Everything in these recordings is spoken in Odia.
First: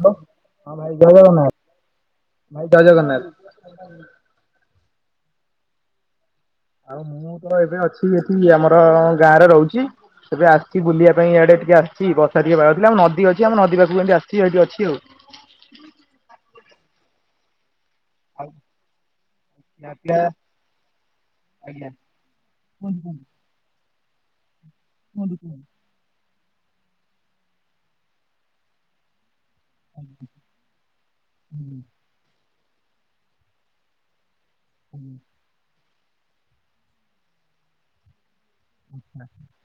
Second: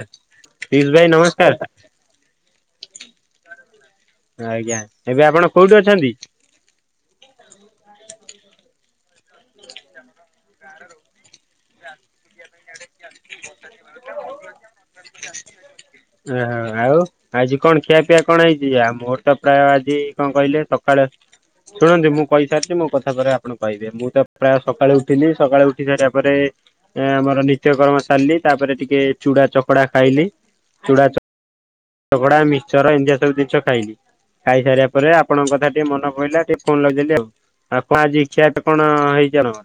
ହ୍ୟାଲୋ ହଁ ତିଲ୍ ଭାଇ ଜୟ ଜଗନ୍ନାଥ ନମସ୍କାର। ଭାଇ ଜୟ ଜଗନ୍ନାଥ। ଆଜ୍ଞା ଏବେ ଆପଣ କୋଉଠି ଅଛନ୍ତି? ଆଉ ମୁଁ ତ ଏବେ ଅଛି ଏଠି ଆମର ଗାଁରେ ରହୁଚି। ଏବେ ଆସିଛି ବୁଲିବା ପାଇଁ ଇଆଡେ ଟିକେ ଆସିଛି ବର୍ଷା ଟିକେ ଆମ ନଦୀ ଅଛି ଆମ ନଦୀ ପାଖକୁ ଏଠି ଆସିଚି ଏଇଠି ଅଛି ଆଉ। [unintelligible] ଆ ଆଉ ଆଜି କଣ ଖିଆ ପ୍ ପିଆ ଆଉ କଣ ହେଇଚି ମୋର ତ ପ୍ରାୟ ଖିଆ ଆଜି ପିଆ କଣ କହିଲେ ସକାଳେ ଆଜ୍ଞା ଶୁଣନ୍ତୁ ମୁଁ କହିଥାନ୍ତି ମୋ କୁହନ୍ତୁ କଥାପରେ ଆପ୍ କଣକହିବି। ମୁଁ ତ ପ୍ରାୟ ସକାଳୁ ଉଠିଲି କୁହନ୍ତୁ କୁହନ୍ତୁ ସକାଳେ ଉଠି ସାରିବା ପରେ ଏ ଆମର ନିତ୍ୟକର୍ମ ସାରିଲି ତାପରେ ଟିକେ ଚୁଡ଼ା ଚକଡ଼ା ଖାଇଲି। ଚୁଡ଼ା ଚକ୍ ଚକଡା ମିିକ୍ସର ଇନ୍ତିଆ ସବୁ ଜିନିଷ ଖାଇଲି ଖାଇସାରିବା କୁହନ୍ତୁ। ପରେ ଆପଣଙ୍କ କଥା ଟି ମନ ପଇଲ ଟିକେ ଫୋନ ଲଗେଇଲି ଆଉ। ଆଉ କଣ ଆଜି ଖିଆଟା କଣ ହେଇଚି ଜଣ?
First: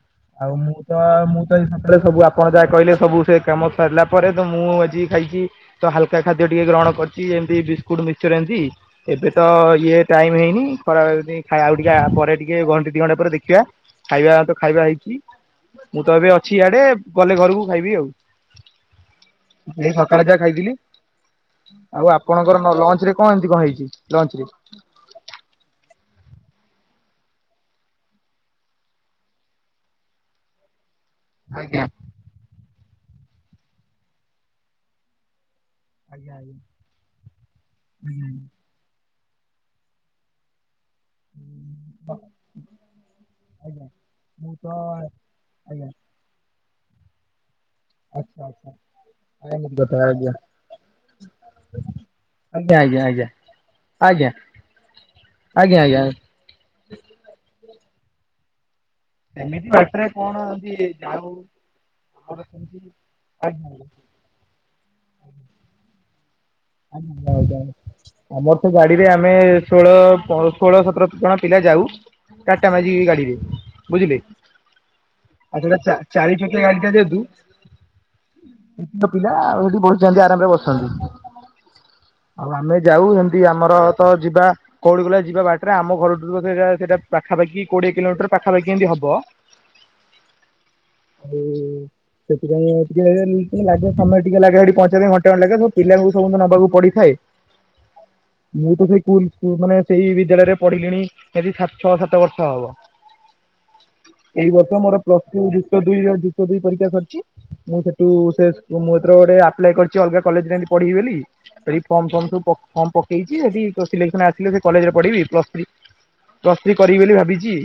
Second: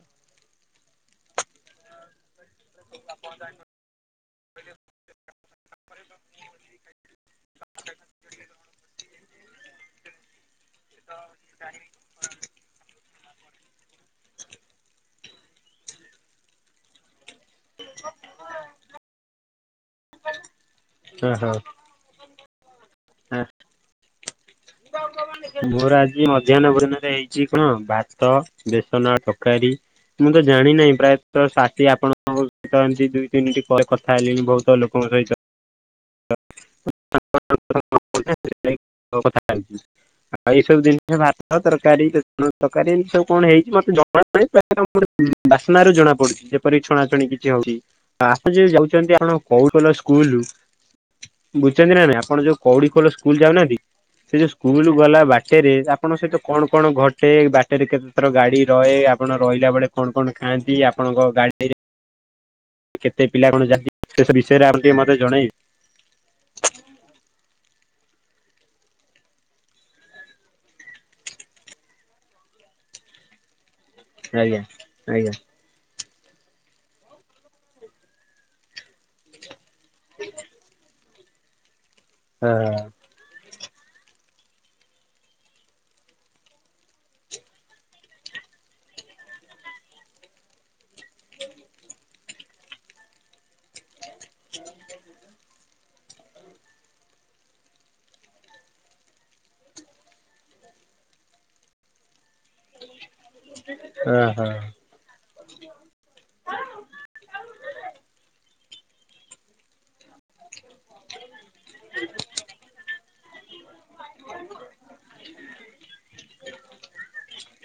ଆଉ ମୁଁ ତ ମୁଁ ସକାଳେ ସବୁ ଆପଣ ଯାହା କହିଲେ ସବୁ ସେ କାମ ସାରିଲା ପରେ ତ ମୁଁ ଆଜି ଖାଇଚି ତ ହାଲକା ଖାଦ୍ୟ ଟିକେ ଗ୍ରହଣ କରିଚି ଏମତି ବିସ୍କୁଟ ମିକ୍ସଚର ଏମିତି ଏବେ ତ ଇଏ ଟାଇମ ହେଇନି ଖରା ଆଉ ଟିକେ ପରେ ଟିକେ ଘଣ୍ଟେ ଦି ଘଣ୍ଟା ପରେ ଦେଖିବା। ଖାଇବା ତ ଖାଇବା ହେଇଛି ମୁଁ ତ ଏବେ ଅଛି ଇଆଡେ ଗଲେ ଘରକୁ ଖାଇବି ଆଉଏଇ ସକାଳେ ଯା ଖାଇଥିଲି। ଓହୋ ଆଉ ଆପଣଙ୍କର ଲଞ୍ଚ ରେ କଣ ଏମିତି କଣ ହେଇଛି ଲଞ୍ଚରେ? [unintelligible] ମୋର ଆଜି ମଧ୍ୟାହ୍ନଭୋଜନ ହେଇଛି କଣ ଭାତ ବେସନ ତରକାରୀ। ମୁଁ ତ ଜାଣିି ନାହିଁ ପ୍ରାୟ ତ ଆଜ୍ଞା। ସାଥୀଆପଣଙ୍କଛନ୍ତି ଦୁଇ ତିନିଟି କଥା ହେଲିଣି ବହୁତ ଲୋକଙ୍କ ସହିତ [unintelligible] କଥାଛି [unintelligible] ଆଉ ଏଇ ସବୁ ଜିନସ ଭାତ ତରକାରୀ ତରକାରୀ ଏି ସବୁ କଣ ହେଇଛି ମତେ ଜ [unintelligible] ମୁଁ ତ [unintelligible] ବାସ୍ନନା ଆଜ୍ଞା ରୁ ଜଣା ପଡୁଛି ଯେପରି ଛଣାଛଣି କିଛି ହଉଛି। ଆଚ୍ଛା ଆପଣ [unintelligible] ଯି ଆଚ୍ଛା ଯାଉଛନ୍ତି ଆପଣ ଏମିତି କୋଉଡଲ କଥା ସ୍କୁଲୁ [unintelligible] ବୁଝୁଛନ୍ତି ନା ନା ଆପଣ ଯୋଉ ଆଜ୍ଞା କଉଡି ଆଜ୍ଞା ଖୋଲ ସ୍କୁଲ ଯାଉନାହାନ୍ତି ଆଜ୍ଞା ସେ ଯୋଉ ସ୍କୁଲ ଗଲା ବାଟେରେ ଆଜ୍ଞା ଆଜ୍ଞା ଆଜ୍ଞା। ଆପଣଙ୍କ ସହିତ କଣ କଣ ଘଟେ ବାଟେରେ କେତେ ଥର ଗାଡି ରହେ ଆପଣ ସେମିତି ରହିଲା ବେଳେ ବାଟରେ କଣ କଣ ଖାଆନ୍ତି ଆପଣଙ୍କ ଗାଡିରେ ମଟ ସେତି [unintelligible] କେତେ ପିଲା କଣ ଯା [unintelligible] ସେ ବିଷୟରେ ଆମ ଟିକେ ମତେ ଜଣେଇ ଆଜ ହ ହଉ [unintelligible] ଆମର ତ ଗାଡିରେ ଆମେ ଷୋହଳ ଷୋହଳ ସତର ଜଣ ପିଲା ଯାଉ। ଟାଟା ମ୍ୟାଜିକ ଗାଡ଼ିିରେ। ବୁଝିଲେ ଆଜ୍ଞା ଆଜ୍ଞା ଆଜୋଟା ଚାରି ଚକିଆ ଗାଡିଟା ଯେହେତୁ ସେଠ ପିଲା ଆଉ ସେଠି ବସିଚନ୍ତି ଆରାମ ରେ ବସିଚନ୍ତି। ଆଉ ଆମେ ହଁ ଯାଉ ଏମତି କିଆମର ତ ଯିବା କଉଡି କଲା ଯିବା ବାଟରେ ଆମ ଘରଠୁ ବୋଧେ ସେଇଟା ପାଖାପାଖି କୋଡିଏ କିଲୋମିଟର ପାଖାପାଖି ଏମିତି ହବ। ଉଁ ସେଥିପାଇଁ ଆଉ। ଟିକିଏ ଲାଗେ ସମୟ ଟିକିଏ ଲାଗେ ସେଠି ପହଞ୍ଚେଇବା ପାଇଁ ଘଣ୍ଟେଖଣ୍ତେ ଲାଗେ ସବୁ ପିଲାଙ୍କୁ ସବୁୁ ନବାକୁ ପଡିଥାଏ। ମୁଁ ତ ସେଇ ସ୍କୁଲସ୍ ମାନେ ସେଇ ବିଦ୍ୟାଳୟରେ ପଢିଲିଣି। ସେଠି ସାତ ଛଅ ସାତ ବର୍ଷ ହବ ଓହୋ ଏଇ ବର୍ଷ ମୋର ପ୍ଲସ୍ ଟୁ ଯୁକ୍ତଦୁଇ ଆଉ ଯୁକ୍ତଦୁଇ ପରୀକ୍ଷା ସରିଚି ମୁଁ ସେଠୁ ସେ ଶୁଭମୌତ୍ର ଗୋଟେ ଆ ଆପ୍ଲାଇ କରିଚି ଅଲଗା କଲେଜ ରେ ଏମ୍ତି ପଢିବି ବୋଲି। ସେଇ ଫର୍ମ ଫମ ଟୁ ଫର୍ମ ପକେଇଚି ଯଦି ସିଲେକ୍ସନ ଆସିଲେ ସେଇ କଲେଜରେ ପଢିବି ପ୍ଲସଥ୍ରି ପ୍ଲସ୍ ଥ୍ରି କରିବି ବୋଲି ଭାବିଚି।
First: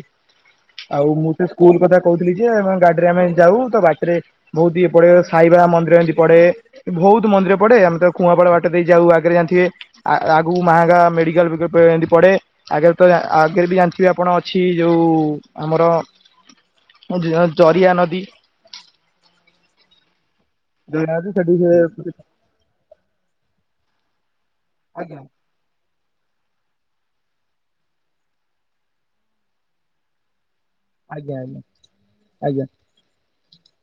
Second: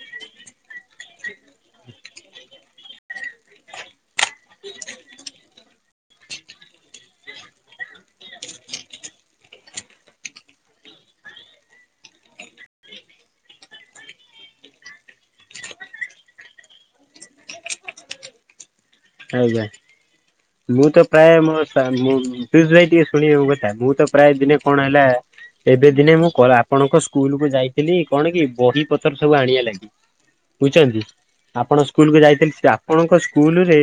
ଆଉ ମୁଁ ସେ ସ୍କୁଲ କଥା କହୁଥିଲି ଯେ ହଁ ଗାଡିରେ ଆମେ ଯାଉ ତ ବାଟରେ ବହୁତ୍ ଇଏ ପଡେ ସାଇବା ମନ୍ଦିର ଏମିତି ପଡେ। ବହୁତ୍ ମନ୍ଦିର ପଡେ ଆମେ ତାକୁ ଖୁଆପଡା ବା ବାଟଦେଇଯାଉ ଆଗେରେ ଥିବେ ଆଗକୁ ମାହାଙ୍ଗା ମେଡିକାଲ ବେଏମତି ପଡେ। ଆଗରେ ତଯାହା ଆଗରେ ବି ଜାଣିଥିବେ ଆପଣ ଅଛି ଯୋଉ ଆମର ମଝିରେ ଜରିଆ ନଦୀ। ଆଜ୍ଞା ମୁଁ ତ ଜରିଆ ନଦୀ ପ୍ରାୟ ସେଠି ମୋ ସେ ସ୍ବା ମୁଁ। ସୁଜିତ ଭାଇ ଟିକିଏ ଶୁଣିବେ ମୋ କଥା ମୁଁ ତ ପ୍ରାୟେ ଦିନେ କଣ ହେଲା ଆଜ୍ଞା ଏବେ ଦିନେ ମୁଁ କ ଆପଣଙ୍କ ସ୍କୁଲ କୁ ଯାଇଥିଲି। କଣ କି ବହି ପତର ସବୁ ଆଣିବା ଲାଗି। ବୁଝୁଚନ୍ତି। ଆଜ୍ଞା ଆପଣଙ୍କ ସ୍କୁଲ କୁ ଯାଇଥିଲି। ଆଜ୍ଞା ସେ ଆପଣଙ୍କ ସ୍କୁଲ ରେ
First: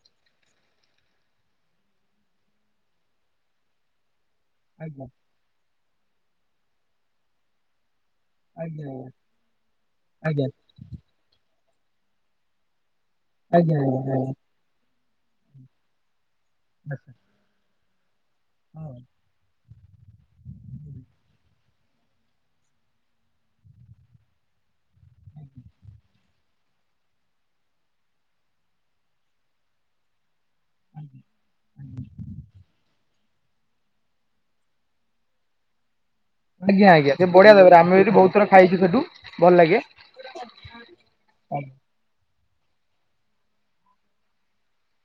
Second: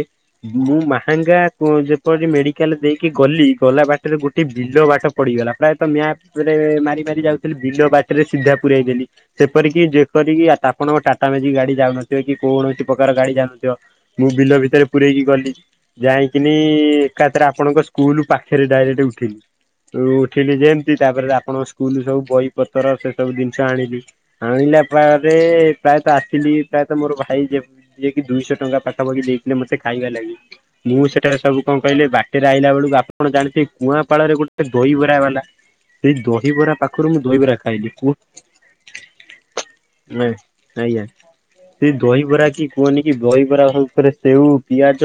ମୁଁ ମାହାଙ୍ଗା କ ଯେପରି ମେଡିକାଲ ଦେଇକି ଗଲି ଗଲା ବାଟ ସେଥିରେ ଗୋଟେ ବିଲ ଆଜ୍ଞା ବାଟ ପଡିଗଲା। ପ୍ରାୟତଃ ମ୍ଯାପରେ ମାରି ମାରି ଯାଉଥିଲି ବିଲ ବାଟ ରେ ସିଧା ପୁରେଇ ଆଜ୍ଞା ଦେଲି। ହେପରିକି ଆଜ୍ଞା ଆଜ୍ଞା ଆଜ୍ଞା ଯେପରିକି ଆ ତା ଆପଣଙ୍କ ଟାଟା ମେଜିକ ଗାଡି ଯାଉନଥିବ। କି କୌଣସି ପ୍ରକାର ଗାଡି ଯାଉନଥିବ। ଆଜ୍ଞା ମୁଁ ବିଲ ଭିତରେ ପୁରେଇକି ଗଲି। ଯାଇକିନି ଏକା ଥରେ ଆପଣଙ୍କ ସ୍କୁଲ ପାଖରେ ଡାଇରେକ୍ଟ ଉଠିଲି। ଉଠିଲି ଯେମତି ତାପରେ ଆପଣଙ୍କ ସ୍କୁଲ ସବୁ ବହି ପତର ସେ ସବୁ ଜିନିଷ ଆଣିଲି। ଆଣିଲା ପାରେ ପ୍ରାୟତଃ ଆସିଲି ତାସହିତ ମୋର ଭାଇ ଯେ ଯିଏ କି ଦୁଇଶହ ଟଙ୍କା ପାଖାପାଖି ଦେଇଥିଲେ ମତେ। ଖାଇବା ଲାଗି। ମୁଁ ସେଠାରେ ସବୁ କଣ କହିଲି ବାଟରେ ଆଇଲା ବେଳକୁ ଆ ଆପଣ ଜାଣିଥିବେ କୁଆଁପାଳ ରେ ଗୋଟେ ଦହି ବରା ବାଲା ସେଇ ଦହି- ଆଜ୍ଞା ଆଜ୍ଞା ସେ ବଢିଆ ଦହିବରା। ଆମେ ବିସେଠୁ ବହୁତ୍ ଥର ଖାଇଚୁ ସେଠୁ ଭଲ ଲାଗେ। ଆଜ୍ଞା। ହଁ [inaudible] ସେ ଦହିବରା କି କୁହନି କି ବହିବରା ଉପରେ ସେଉ ପିଆଜ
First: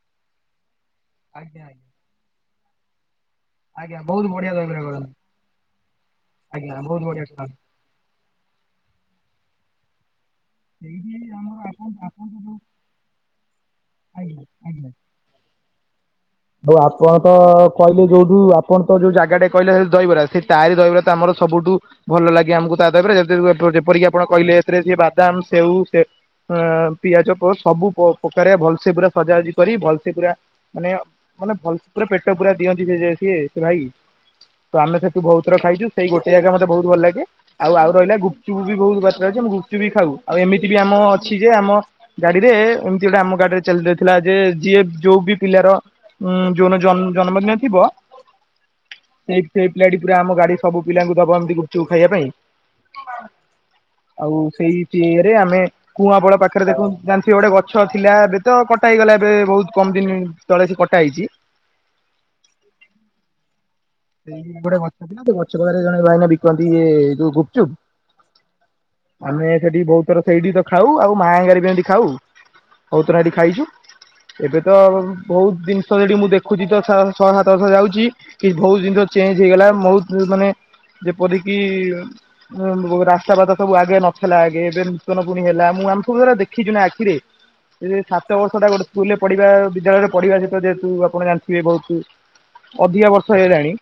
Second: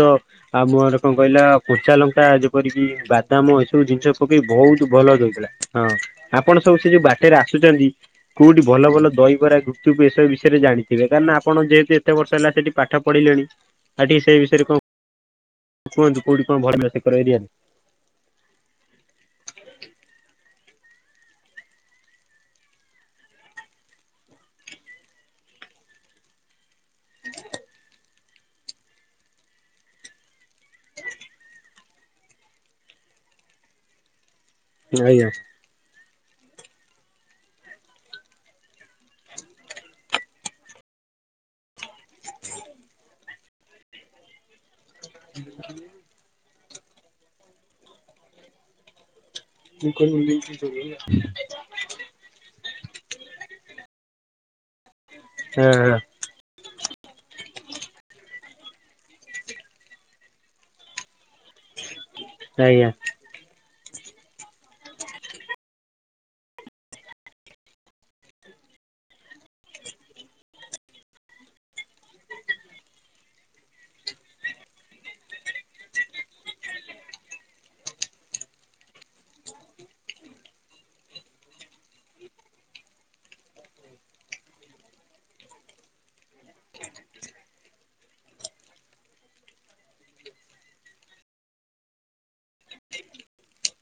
ଆଉ ମୋର କଣ କହିଲା ଆଜ୍ଞା ଆଜ୍ଞା କଞ୍ଚା ଲଙ୍କା ଯେପରିକି ବା ତମୁଁ ଏସବୁ ଆଜ୍ଞା ଜିନିଷ ବହୁତ ପକେଇ ବଢିଆ ଦହିବରା ବହୁତ୍ କରନ୍ତି ଭଲଦେଉଥିଲା। ହଁ ଆପଣ ଆଜ୍ଞା ସବୁ ସେ ବହୁତ ଯୋଉ ବଢିଆ ବାଟରେ କରନ୍ତି ଆସୁଚନ୍ତି। କୋଉଠି ଭଲ ଭଲ ଦହିବରା ଗୁ ଠୁ ଏ ବିଷୟରେ ଜାଣିଥିବେ। ସେଇଠି କାରଣ ଆପଣ ଆମର ଯେହେତୁ ଏତେ ବର୍ଷ ହେଲା ସେଠି ପାଠ ପଢିଲେଣି ଆଉ ଆଜ୍ଞା ଟିକିଏ ସେ ଆଜ୍ଞା। କୁହନ୍ତୁ କୋଉଠି କଣ ଭଲ ସେକର ଏରିଆ କହିଲୁ ଯୋଉଠୁ ଆପଣ ତ ଯୋଉ ଜାଗାଟା କହିଲେ ସେ ଦହିବରା ସେ ତାରି ଦହିବରା ତ ଆମର ସବୁଠୁ ଭଲ ଲାଗେ ଆମକୁ ତା ଦହିବରା ଯେମିତିକି ଯେପରିକି ଆପଣ କହିଲେ ଏଥିରେ ସିଏ ବାଦାମ ସେଉ ସେ ଅଁ ପିଆଜ ବ ସବୁ ପ୍ରକାରିଆ ଭଲସେ ପୁରା ସଜା ସଜି କରି ଭଲସେ ପୁରା ମାନେ ମାନେ ଭଲ ପୁରା ପେଟ ପୁରା ଦିଅନ୍ତି ସେ ସିଏ ସେ ଭାଇ ତ ଆମେ ସେଠୁ ଆଜ୍ଞା। ବହୁତ ଥର ଖାଇଚୁ। ସେଇ ଗୋଟେ ଯାଗା ମତେ ବହୁତ ଭଲ ଲାଗେ। ଆଉ ଆଉ ରହିଲା ଗୁପଚୁପୁ ବି ବହୁତ୍ ବାଟେରେ ଅଛି ଆମେ ଗୁପଚୁ ବି ଖାଉ, ଆଉ ଏମିତି ବି ଆମ ଅଛି ଯେ ଆମ ଗାଡିରେ ଏମତି ଗୋଟେ ଆମ ଗାଡିରେ ଚାଲି ଯାଇଥିଲା ଯେ ଯିଏ ଯୋଉ ବି ପିଲାର ଉଁ ଯୋଉନ ଜ ଜନ୍ମଦିନ ଥିବ ସେ ସେଇ ହଁ ପିଲାଟି ପୁରା ହଁ ଆମ ଗାଡି ସବୁ ପିଲାଙ୍କୁ ଦବ ଏମତି ଗୁପ ଚୁପ୍ ଖାଇଆ ପାଇଁ ଆଉ ସେଇ ପିଏରେ ଆମେ କୁଆଁବଳ ପାଖେ ରେ ଦେଖନ୍ତୁ ଜାଣଥିବେ ଗୋଟେ ଗଛ ଥିଲା ଏବେ ତ କଟା ହେଇଗଲା ଏବେ ବହୁତ୍ କମ୍ ଦିନି ତଳେ ସେ କଟା ହେଇଚି। ଆଜ୍ଞା! ସେଇ ଗୋଟେ ଗଛ ଥିଲା, ସେ ଗଛ ପାଖେରେ ଜଣେ ଭାଇନା ବିକନ୍ତି ଇଏ ଯୋଉ ଗୁପଚୁପ୍। ଆମେ ସେଠି ବହୁତ୍ ଥର ସେଇଠି ତ ଖାଉ, ଆଉ ମାହାଙ୍ଗାରେ ବି ଏମତି ଖାଉ। ବୋହୁତ୍ ଥର ଏଠି ଖାଇଛୁ। ଏବେ ତ ଭୋଉତ୍ ଦିନଷ ସେଠି ମୁଁ ଦେଖୁଚି ତ ଥା ଛ ସାତବର୍ଷ ଯାଉଛି କି ଭୋଉତ୍ ଜିନିଷ ଚେଞ୍ଜ ହେଇଗଲା, ମୋହୁତ୍ ମାନେ ଯେପରିକି ଉଁ ବୋ ରାସ୍ତା ବାତା ସବୁ ଆଗେ ନଥିଲା ଆଗେ ଏବେ ନୂତନ ପୁଣି ହେଲା ମୁଁ ଆମେ ସବୁ ଏରା ଦେଖିଛୁ ନା ଆଖିରେ। ସେ ସାତ ବର୍ଷଟା ଗୋଟେ ସ୍କୁଲ ରେ ପଢିବା, ବିଦ୍ୟାଳୟରେ ପଢିବା ସେତ ଯେହେତୁ ଆପଣ ଜାଣିଥିବେ ଭୋଉତୁ ଅଧିକା ବର୍ଷ ହେଇଗଲାଣି।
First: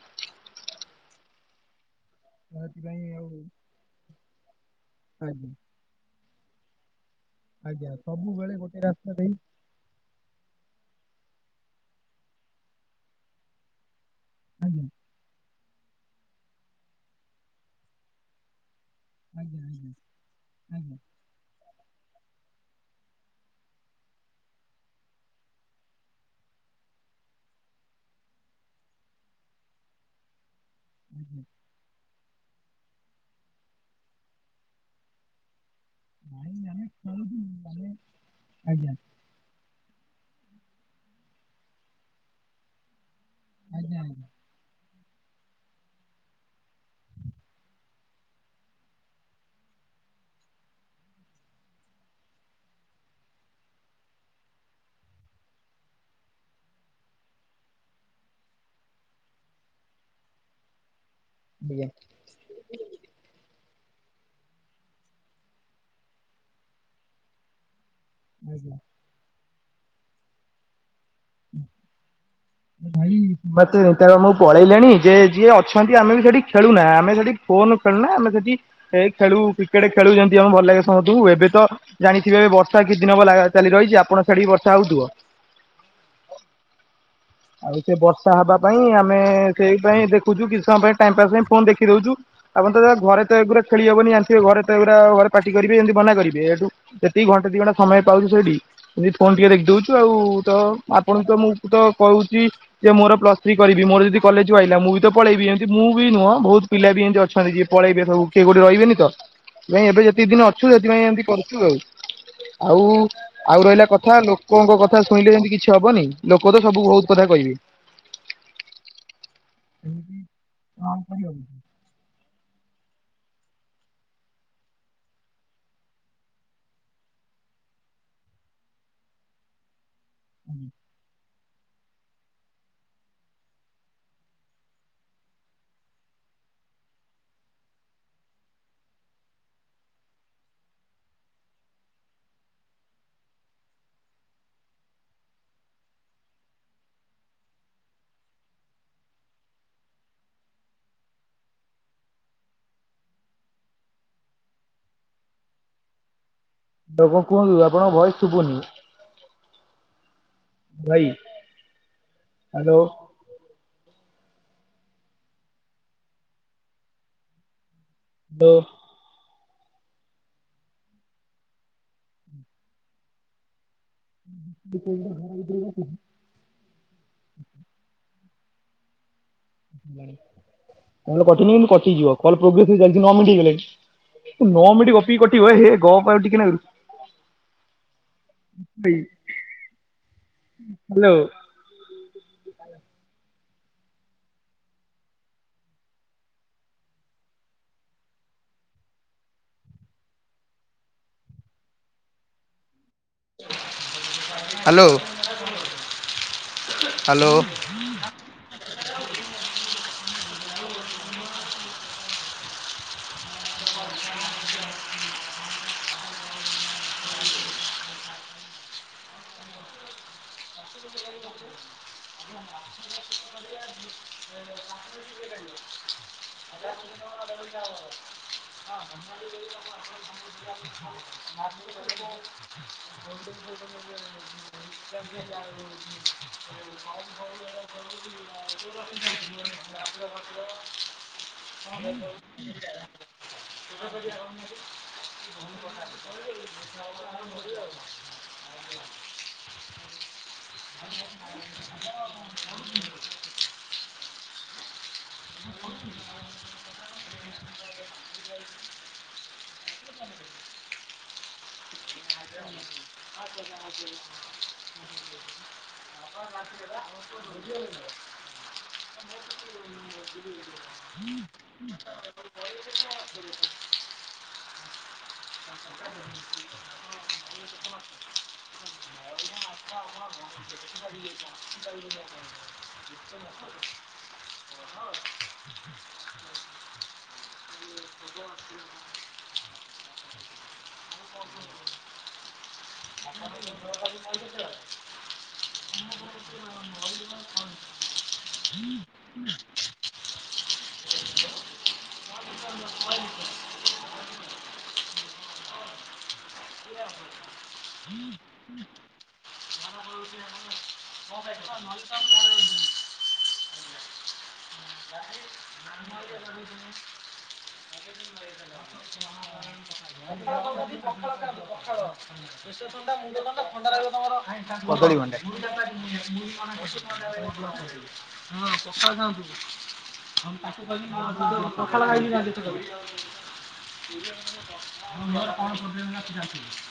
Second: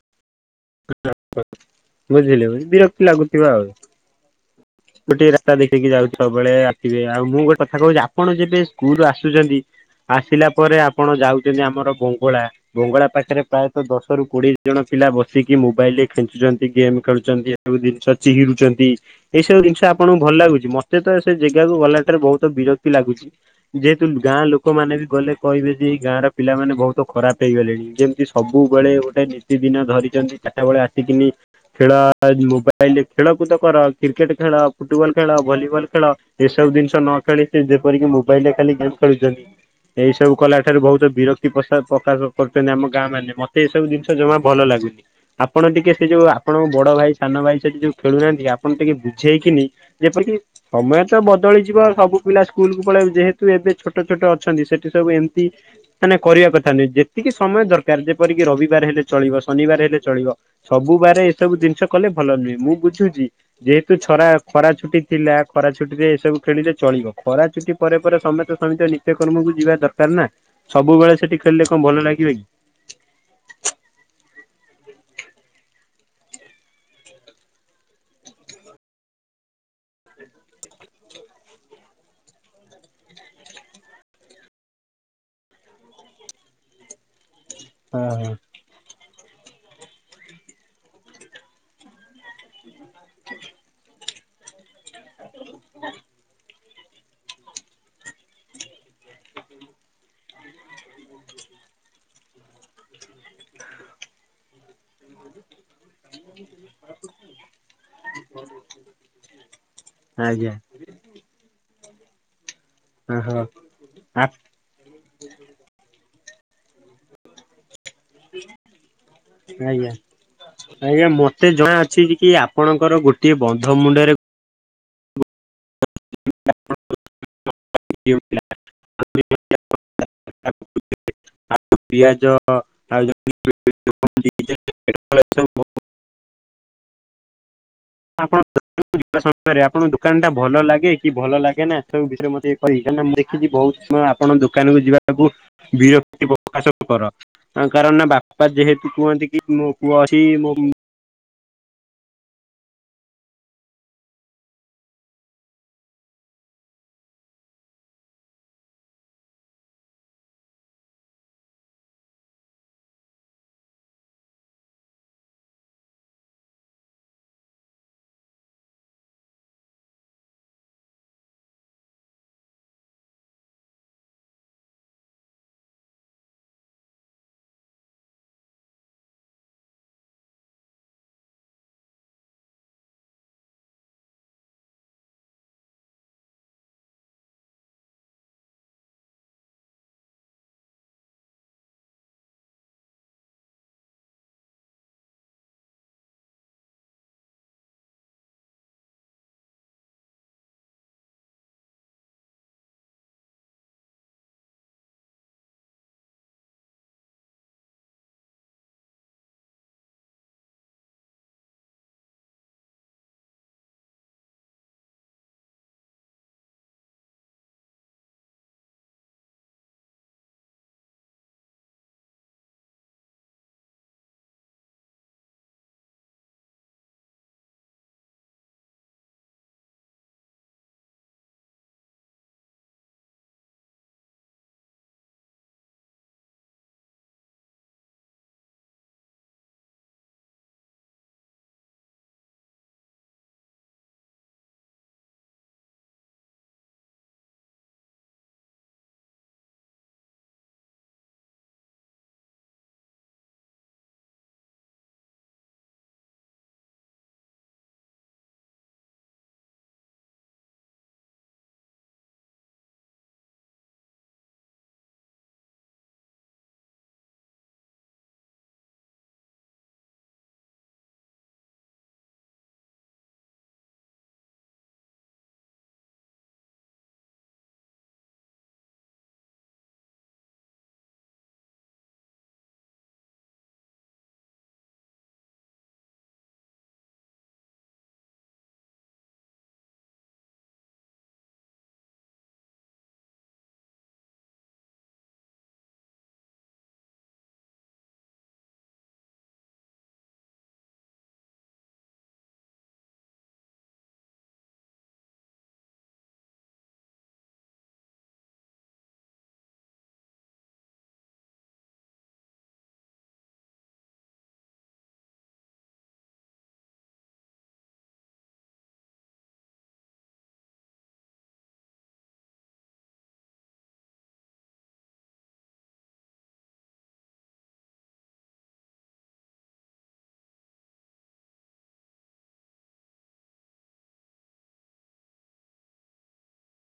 ବୁଝିଲେବି ବିରକ୍ତି ଲାଗୁଥିବ ଆଉ। ଗୋଟେ ଆଜ୍ଞା ରାସ୍ତା ଦେଖିକି ଯାଉଚି ସବୁବେଳେ, ଆପିବେ ଆଉ ମୁଁ ଗୋଟେ କଥା ଆଜ୍ଞା କୋଉଚି ଆପଣ ସବୁବେଳେ ଯେବେ ଗୋଟେ ସ୍କୁଲୁ ରାସ୍ତା ଦେଇ ଆସୁଚନ୍ତି ଆସିଲା ପରେ ଆପଣ ଯାଉଚନ୍ତି ଆମର ବଙ୍ଗଳା ବଙ୍ଗଳା ପାଖେରେ ପ୍ରାଏତଃ ଦଶ ରୁ କୋଡିଏ ଜଣ ଆଜ୍ଞା ପିଲା ବସିକି କିଏ ମୋବାଇଲ ରେ ଖେଞ୍ଚୁଚନ୍ତି ଗେମ୍ ଖେଳୁଚନ୍ତି ଯାହାବି ଜିନିଷ ଚିହିରୁଚନ୍ତି ଏଇ ଆଜ୍ଞା ସବୁ ଜିନଷ ଆଜ୍ଞା ଆପଣଙ୍କୁ ଭଲ୍ ଲାଗୁଚି, ଆଜ୍ଞା। ମତେ ତ ସେ ଜେଗାକୁ ଗଲା ଭିତେରେ ବହୁତ ବିରକ୍ତି ଲାଗୁଛି। ଯେହେତୁ ଗାଁ ଲୋକମାନେ ବି ଗଲେ କହିବେ ଯେ ଏଇ ଗାଁ ର ପିଲାମାନେ ବହୁତ ଖରାପ ହେଇଗଲେଣି ଯେମତି ସବୁବେଳେ ଗୋଟେ ନୀତିଦିନ ଧରିଚନ୍ତି ଚାଟାବେଳେ ଆ ସିକିନି ଖେଳ ମୋବାଇଲରେ ଖେଳକୁଦ କର କ୍ରିକେଟ ଖେଳ, ଫୁଟବଲ୍ ଖେଳ, ଭଲିବଲ୍ ଖେଳ ଏସବୁ ଜିନିଷ ନ ଖେଳିଚି ଆଜ୍ଞା ଯେପରିକି ମୋବାଇଲ ରେ ଖାଲି ଗେମ୍ ଖେଳୁଚନ୍ତି। ଏଇ ସବୁ କଲା ଠାରୁ ବହୁତ ବିରକ୍ତି ପ୍ରଶା ପ୍ରକାଶ କରୁଚନ୍ତି ଆମ ଗାଁ ମାନେ। ମତେ ଏସବୁ ଆଜ୍ଞା ଆଜ୍ଞା ଦିନଷ ଜମା ଭଲ ଲାଗୁନି। ଆପଣ ଟିକେ ସେ ଯୋଉ ଆପଣଙ୍କ ବଡ ଭାଇ ସାନ ଭାଇ ସେଠି ଯୋଉ ଖେଳୁ ନାହାନ୍ତି ଆ ପଣ ଟିକେ ବୁଝେଇ କିନି ଯେପରିକି ସମୟ ତ ବଦଳିଯିବ ସବୁ ପିଲା ସ୍କୁଲ କୁ ପଳେଇବେ ଯେହେତୁ ଏବେ ଛୋଟ ଛୋଟ ଅଛନ୍ତି ସେଠି ସବୁ ଏମତି ନା ନାଇଁ କରିବା କଥା ନୁହେଁ, ଯେତିକି ସମୟ ଦରକାର ଯେପରିକି ରବିବାର ହେଲେ ଚଳିବ ଶନିବାର ହେଲେ ଚଳିବ। ସବୁ ବାରେ ଏସବୁ ଦିନଷ କି କଲେ ଭଲ ନୁହେଁ ମୁଁ ବୁଝୁଚି। ଯେହେତୁ ଛରା ଖରା ଛୁଟି ଥିଲା ଖରା ଛୁଟିରେ ଏସବୁ ଖେଳିଲେ ଚଳିବ। ଖରା ଛୁଟି ପରେ ପରେ ସମେତେ ସମିତିଙ୍କ ନିତ୍ୟ କର୍ମୁକୁ ଯିବା ଦରକାର ନା, ସବୁବେଳେ ସେଠି ଖେଳିଲେ କଁ ଭଲ ଲାଗିବେ କି? ଏ ଭାଇ ମତେ [unintelligible] ପଳେଇଲେଣି ଯେ ଯିଏ ଅଛନ୍ତି ଆମେ ବି ସେଠି ଖେଳୁନାଁ ଆମେ ସେଠି ଫୋନ ଖେଳୁ ନା ଆମେ ସେଠି ଏ ଖେଳୁ କ୍ରିକେଟ ଖେଳୁ ଯେମତି ଆମୁକୁ ଭଲ ଲାଗେ। ସମତୁଙ୍କୁ ଏବେ ତ ଜାଣିଥିବେ ବର୍ଷା କିଛିଦିନି ହବ ଲା ଚାଲି ରହିଛି ଆପଣ ସେଠିକି ବର୍ଷା ହଉଥିବ। ହ [inaudible] ଆଉ ସେ ବର୍ଷା ହବା ପାଇଁ ଆମେ ସେଇ ପାଇଁ ଦେଖୁଚୁ, କିଛି ସମୟ ପାଇଁ ଟାଇମ୍ ପାସ୍ ପାଇଁ ଫୋନ ଦେଖିଦଉଚୁ। ଆପଣତ ଯା ଘରେ ତ ଏଗୁରା ଖେଳି ହବନି ଯା ନଥିବେ ଘରେତ ଏଗୁରା ଘରେ ପାଟି କରିବେ ଏମତି ମନା କରିବେ, ଏଠୁ ଯେତିକି ଘଣ୍ଟେ ଦି ଘଣ୍ଟା ସମୟ ପାଉଛୁ ସେଇଠି ନିତ୍ ଫୋନ୍ ଟିକେ ଦେଖିଦଉଛୁ ଆଉ, ତ ଆପଣ ତ ମୁଁ ତ କୋଉଚି ଯେ ମୋର ପ୍ଲସ୍ ଥ୍ରୀ କରିବି ମୋର ଯଦି କଲେଜୁ ଆଲଲା ମୁଁ ବି ତ ପଳେଇବି, ଏମତି ମୁଁ ବି ନୁହଁ ଭୋଉତ୍ ପିଲା ବି ଏମତି ଅଛନ୍ତି ଯିଏ ପଳେଇବେ ସବୁ କିଏ କୋଉଠି ରହିବେନି ତ। ନାଇଁ ଏବେ ଯେତିକି ଦିନି ଆଜ୍ଞା ଅଛୁ ସେଥିପାଇଁ ଏମତି କରୁଛୁ ଆଉ। ଆଉ ଓହୋ ଆଉ ରହିଲା କଥା ଲୋକ ଲୋକଙ୍କ କଥା ଶୁଣିଲେ ଯେମିତି କିଛି ହବନି ଲୋକ ତ ସବୁ ବହୁତ କଥା କହିବେ। ଆଜ୍ଞା କଣ ଆଜ୍ଞା କରିବ ମତେ ଜଣା ଅଛି କି ଆପଣଙ୍କର ଗୋଟିଏ ବନ୍ଧ ମୁଣ୍ଡରେ [inaudible] ହୁଁ। ଆଉ ପିଆଜ ଆଉ [unintelligible] ଆପଣ ଯିବା ସମୟରେ ଆପଣଙ୍କ ଦୋକାନ ଟା ଭଲ ଲାଗେ କି ଭଲ ଲାଗେ ନା ଏସବୁ ବିଷୟରେ ମୋତେ ହଇ କାଁକିନା ମୁଁ ଦେଖିଛି ବହୁତ ସମୟ ଆପଣ ଦୋକାନକୁୁ ଯିବାକୁ ବିରକ୍ତି ପ୍ରକାଶ କରନ୍ତୀ। ତା କାରଣ ନା ବାପା ଯେହେତୁ କୁହନ୍ତି କି ମୋ ପୁଅ ଅଛି ମୋ ଆଉ କଣ କୁହନ୍ତୁ ଆପଣଙ୍କ ଭୟସ ଶୁଭୁନି। ଭାଇ ହ୍ୟାଲୋ। [inaudible] [inaudible] କଲ ଲଟିନି କିନ୍ତୁ କଟିଯିବ କ ପ୍ରୋଗ୍ରେସ ହେଇ ଚାଲିଛି ନଅ ମିନଟ ହେଇଗଲାଣି। ନଅ ମିନିଟ ଗପିକି କରିବ ହେ ଗପ ଆଉ ଟିକେ ନାଗୁରୁ। [unintelligible] ହ୍ୟାଲୋ। Hello hello. [unintelligible] [unintelligible] [unintelligible] [unintelligible] କଦଳୀ ଭଣ୍ଡା। [unintelligible] ଆଁ ତାକୁ ପଖାଲ ଖାଇକି ଯାଆନ୍ତି। [unintelligible]